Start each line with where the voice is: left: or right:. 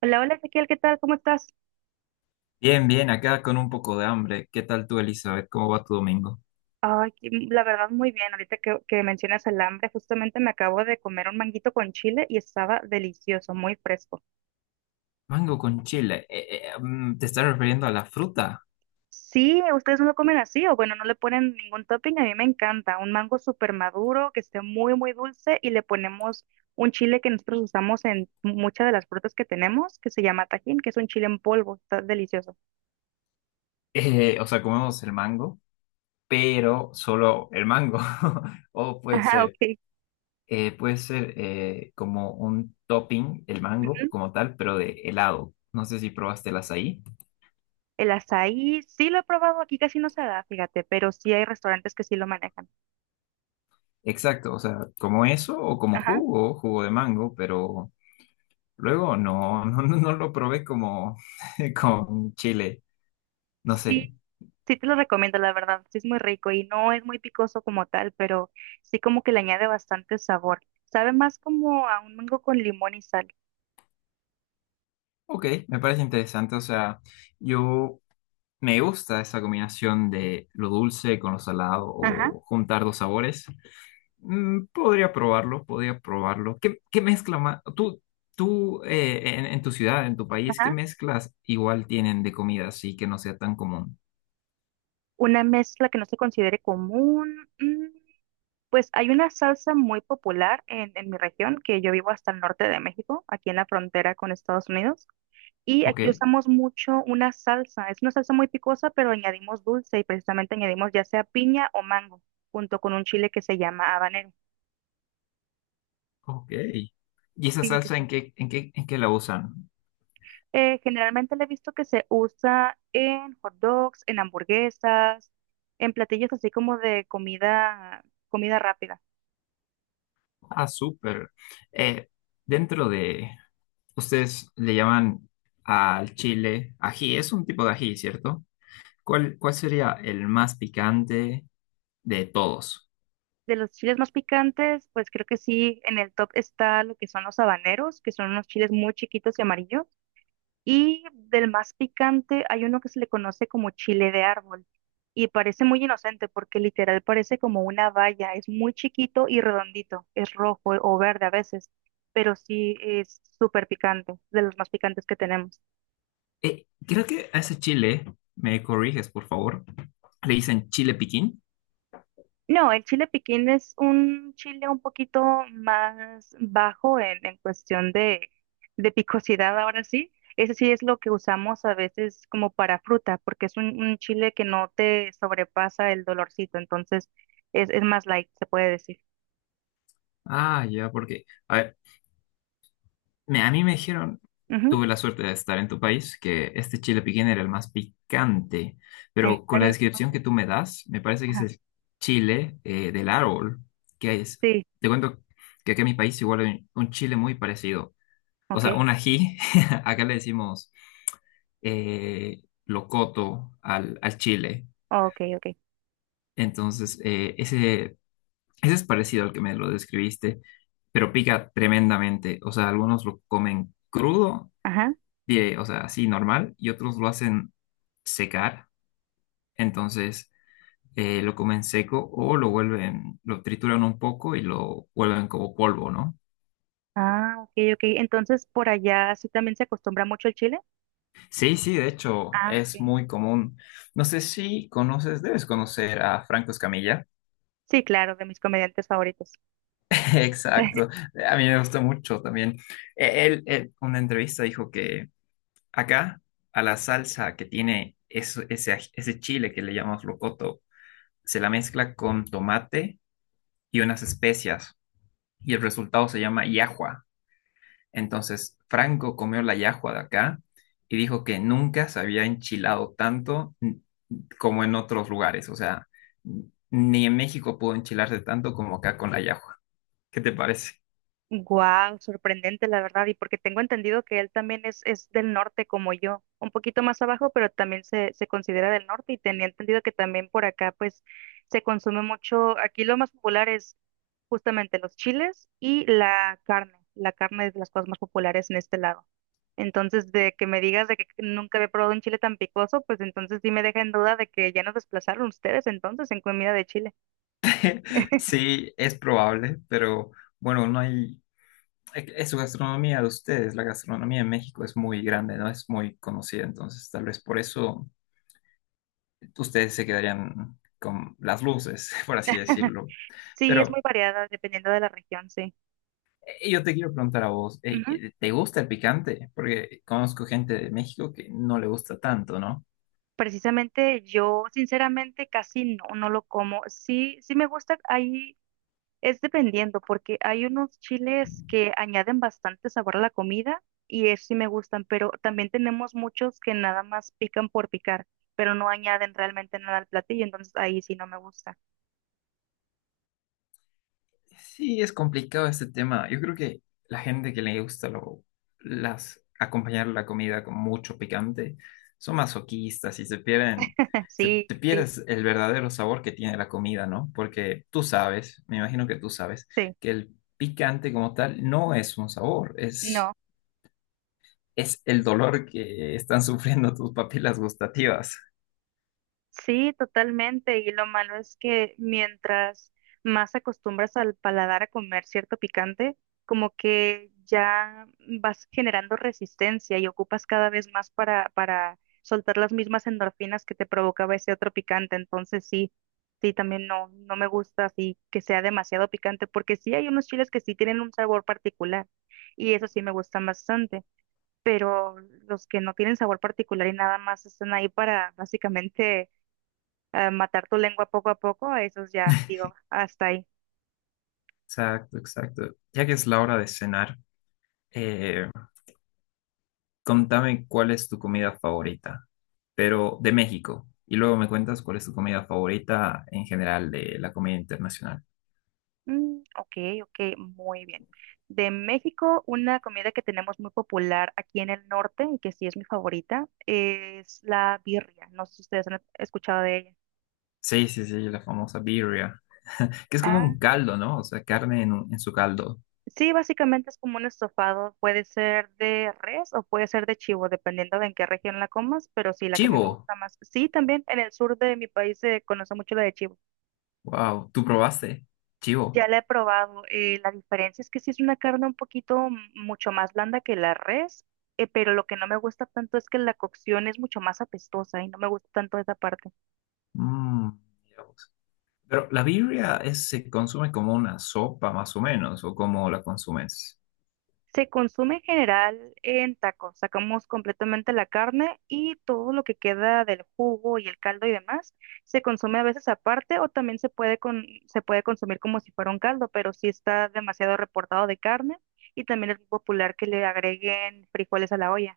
right: Hola, hola Ezequiel, ¿qué tal? ¿Cómo estás?
left: Bien, bien, acá con un poco de hambre. ¿Qué tal tú, Elizabeth? ¿Cómo va tu domingo?
right: Ay, la verdad muy bien. Ahorita que mencionas el hambre, justamente me acabo de comer un manguito con chile y estaba delicioso, muy fresco.
left: Mango con chile. ¿Te estás refiriendo a la fruta?
right: Sí, ustedes no lo comen así, o bueno, no le ponen ningún topping, a mí me encanta. Un mango súper maduro, que esté muy, muy dulce y le ponemos un chile que nosotros usamos en muchas de las frutas que tenemos, que se llama Tajín, que es un chile en polvo, está delicioso.
left: O sea, comemos el mango, pero solo el mango. O
right: Ah, ok.
left: puede ser como un topping, el mango
right: Ujú.
left: como tal, pero de helado. No sé si probaste el azaí.
right: El azaí, sí lo he probado, aquí casi no se da, fíjate, pero sí hay restaurantes que sí lo manejan.
left: Exacto, o sea, como eso o como jugo, jugo de mango, pero luego no, no, no lo probé como con chile. No sé.
right: Sí, sí te lo recomiendo, la verdad. Sí es muy rico y no es muy picoso como tal, pero sí como que le añade bastante sabor. Sabe más como a un mango con limón y sal.
left: Ok, me parece interesante. O sea, yo me gusta esa combinación de lo dulce con lo salado
right: Ajá,
left: o juntar dos sabores. Podría probarlo, podría probarlo. ¿Qué mezcla más? Tú en tu ciudad, en tu país, ¿qué
right: ajá.
left: mezclas igual tienen de comida así que no sea tan común?
right: Una mezcla que no se considere común. Pues hay una salsa muy popular en mi región, que yo vivo hasta el norte de México, aquí en la frontera con Estados Unidos. Y
left: Ok,
right: aquí usamos mucho una salsa. Es una salsa muy picosa, pero añadimos dulce y precisamente añadimos ya sea piña o mango, junto con un chile que se llama habanero.
left: ok. ¿Y esa
right: Sí, sí,
left: salsa
right: sí.
left: en qué la usan?
right: Generalmente le he visto que se usa en hot dogs, en hamburguesas, en platillos así como de comida, comida rápida.
left: Ah, súper. Eh, dentro de, Ustedes le llaman al chile ají, es un tipo de ají, ¿cierto? ¿Cuál sería el más picante de todos?
right: De los chiles más picantes, pues creo que sí, en el top está lo que son los habaneros, que son unos chiles muy chiquitos y amarillos. Y del más picante hay uno que se le conoce como chile de árbol. Y parece muy inocente porque literal parece como una valla. Es muy chiquito y redondito. Es rojo o verde a veces. Pero sí es súper picante, de los más picantes que tenemos.
left: Creo que a ese chile, me corriges, por favor, le dicen chile piquín.
right: No, el chile piquín es un chile un poquito más bajo en cuestión de picosidad, ahora sí. Ese sí es lo que usamos a veces como para fruta, porque es un chile que no te sobrepasa el dolorcito, entonces es más light, se puede decir.
left: Ah, ya, porque, a ver, a mí me dijeron,
right: Ujú,
left: tuve la suerte de estar en tu país, que este chile piquín era el más picante,
right: ¿en
left: pero con la
right: serio?
left: descripción que tú me das, me parece que es
right: Ajá.
left: el chile del árbol. ¿Qué es?
right: Sí,
left: Te cuento que aquí en mi país igual hay un chile muy parecido. O
right: ok,
left: sea, un ají, acá le decimos locoto al chile.
right: ok, ok.
left: Entonces, ese ese es parecido al que me lo describiste, pero pica tremendamente. O sea, algunos lo comen crudo
right: Ajá.
left: o sea, así normal, y otros lo hacen secar. Entonces, lo comen seco o lo vuelven, lo trituran un poco y lo vuelven como polvo, ¿no?
right: Ah, ok, ok. Entonces, por allá sí también se acostumbra mucho el chile.
left: Sí, sí, de hecho,
right: Ah,
left: es
right: ok.
left: muy común. No sé si conoces, debes conocer a Franco Escamilla.
right: Sí, claro, de mis comediantes favoritos.
left: Exacto. A mí me gusta mucho también. Él, una entrevista dijo que acá, a la salsa que tiene ese chile que le llamamos locoto, se la mezcla con tomate y unas especias, y el resultado se llama yahua. Entonces, Franco comió la yahua de acá y dijo que nunca se había enchilado tanto como en otros lugares. O sea, ni en México pudo enchilarse tanto como acá con la yahua. ¿Qué te parece?
right: Guau, sorprendente la verdad, y porque tengo entendido que él también es del norte como yo, un poquito más abajo, pero también se considera del norte y tenía entendido que también por acá pues se consume mucho, aquí lo más popular es justamente los chiles y la carne es de las cosas más populares en este lado. Entonces, de que me digas de que nunca había probado un chile tan picoso, pues entonces sí me deja en duda de que ya nos desplazaron ustedes entonces en comida de Chile.
left: Sí, es probable, pero bueno, no hay... Es su gastronomía de ustedes, la gastronomía en México es muy grande, no es muy conocida, entonces tal vez por eso ustedes se quedarían con las luces, por así decirlo.
right: Sí, es muy
left: Pero
right: variada dependiendo de la región, sí.
left: Yo te quiero preguntar a vos, ¿te gusta el picante? Porque conozco gente de México que no le gusta tanto, ¿no?
right: Precisamente yo sinceramente casi no, no lo como. Sí, sí me gusta, ahí es dependiendo, porque hay unos chiles que añaden bastante sabor a la comida y eso sí me gustan, pero también tenemos muchos que nada más pican por picar, pero no añaden realmente nada al platillo, entonces ahí sí no me gusta.
left: Sí, es complicado este tema. Yo creo que la gente que le gusta acompañar la comida con mucho picante son masoquistas y se pierden,
right: Sí,
left: te
right: sí,
left: pierdes el verdadero sabor que tiene la comida, ¿no? Porque tú sabes, me imagino que tú sabes,
right: sí, sí.
left: que el picante como tal no es un sabor,
right: No.
left: es el dolor que están sufriendo tus papilas gustativas.
right: Sí, totalmente. Y lo malo es que mientras más acostumbras al paladar a comer cierto picante, como que ya vas generando resistencia y ocupas cada vez más para soltar las mismas endorfinas que te provocaba ese otro picante. Entonces sí, sí, también no, no me gusta así que sea demasiado picante, porque sí hay unos chiles que sí tienen un sabor particular y eso sí me gustan bastante, pero los que no tienen sabor particular y nada más están ahí para básicamente matar tu lengua poco a poco, eso es ya, digo, hasta ahí.
left: Exacto, exacto. Ya que es la hora de cenar, eh, contame cuál es tu comida favorita, pero de México. Y luego me cuentas cuál es tu comida favorita en general de la comida internacional.
right: Mm, ok, ok, muy bien. De México, una comida que tenemos muy popular aquí en el norte y que sí es mi favorita es la birria. No sé si ustedes han escuchado de ella.
left: Sí, sí, sí, la famosa birria, que es como
right: Ah,
left: un
right: sí.
left: caldo, ¿no? O sea, carne en su caldo.
right: Sí, básicamente es como un estofado, puede ser de res o puede ser de chivo, dependiendo de en qué región la comas, pero sí, la que a mí me
left: Chivo,
right: gusta más. Sí, también en el sur de mi país se conoce mucho la de chivo.
left: wow, ¿tú probaste? Chivo.
right: Ya la he probado. La diferencia es que sí es una carne un poquito mucho más blanda que la res, pero lo que no me gusta tanto es que la cocción es mucho más apestosa y no me gusta tanto esa parte.
left: Mm, Mira vos. Pero la birria se consume como una sopa, más o menos, o como la consumes.
right: Se consume en general en tacos. Sacamos completamente la carne y todo lo que queda del jugo y el caldo y demás se consume a veces aparte o también se puede se puede consumir como si fuera un caldo, pero sí está demasiado reportado de carne y también es muy popular que le agreguen frijoles a la olla.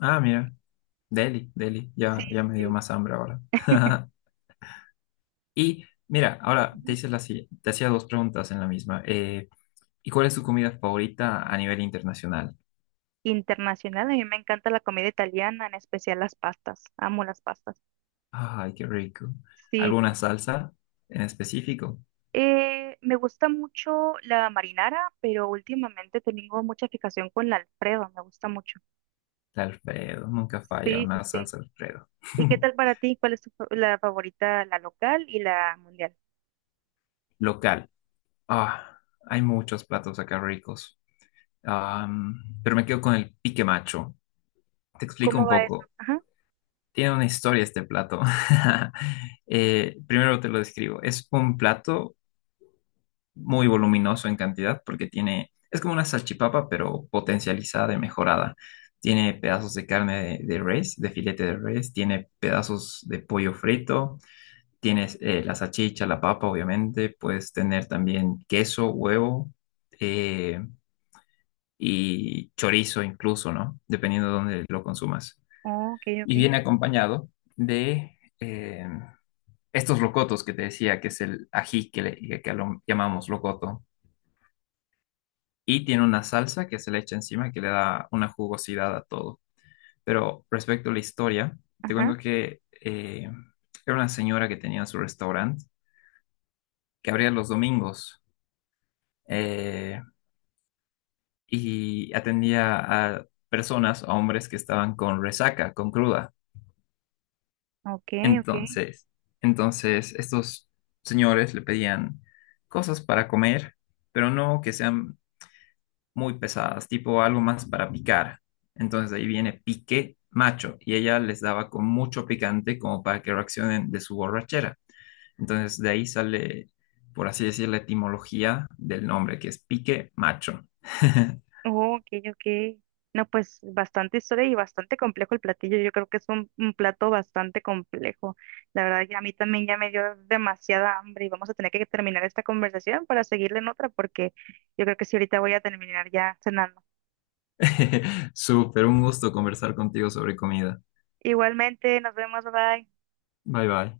left: Ah, mira. Deli, Deli,
right: Sí,
left: ya, ya me dio
right: sí,
left: más hambre ahora. Y mira, ahora te
right: sí.
left: hice la, si- te hacía dos preguntas en la misma. ¿Y cuál es tu comida favorita a nivel internacional?
right: Internacional. A mí me encanta la comida italiana, en especial las pastas. Amo las pastas.
left: Ay, qué rico.
right: Sí, sí,
left: ¿Alguna
right: sí.
left: salsa en específico?
right: Me gusta mucho la marinara, pero últimamente tengo mucha fijación con la Alfredo. Me gusta mucho.
left: La Alfredo, nunca falla
right: Sí, sí,
left: una
right: sí.
left: salsa Alfredo.
right: ¿Y qué tal para ti? ¿Cuál es tu, la favorita, la local y la mundial?
left: Local. Ah, hay muchos platos acá ricos. Am, pero me quedo con el pique macho. Te explico
right: ¿Cómo
left: un
right: va eso?
left: poco.
right: Ajá.
left: Tiene una historia este plato. Primero te lo describo. Es un plato muy voluminoso en cantidad porque tiene, es como una salchipapa, pero potencializada y mejorada. Tiene pedazos de carne de res, de filete de res, tiene pedazos de pollo frito, tienes la salchicha, la papa, obviamente, puedes tener también queso, huevo eh, y chorizo incluso, ¿no? Dependiendo de dónde lo consumas.
right: Oh, ok,
left: Y
right: ok.
left: viene acompañado de... em, estos locotos que te decía, que es el ají que lo llamamos locoto, y tiene una salsa que se le echa encima que le da una jugosidad a todo. Pero respecto a la historia, te
right: Ajá.
left: cuento que era una señora que tenía su restaurante, que abría los domingos eh, y atendía a personas, a hombres que estaban con resaca, con cruda.
right: Ok, ok.
left: Entonces, entonces, estos señores le pedían cosas para comer pero no que sean muy pesadas, tipo algo más para picar. Entonces ahí viene pique macho y ella les daba con mucho picante como para que reaccionen de su borrachera. Entonces de ahí sale, por así decir, la etimología del nombre, que es pique macho.
right: Oh, ok, ok. No, pues bastante historia y bastante complejo el platillo. Yo creo que es un plato bastante complejo. La verdad que a mí también ya me dio demasiada hambre y vamos a tener que terminar esta conversación para seguirla en otra porque yo creo que sí ahorita voy a terminar ya cenando.
left: Súper, un gusto conversar contigo sobre comida.
right: Igualmente, nos vemos, bye.
left: Bye bye.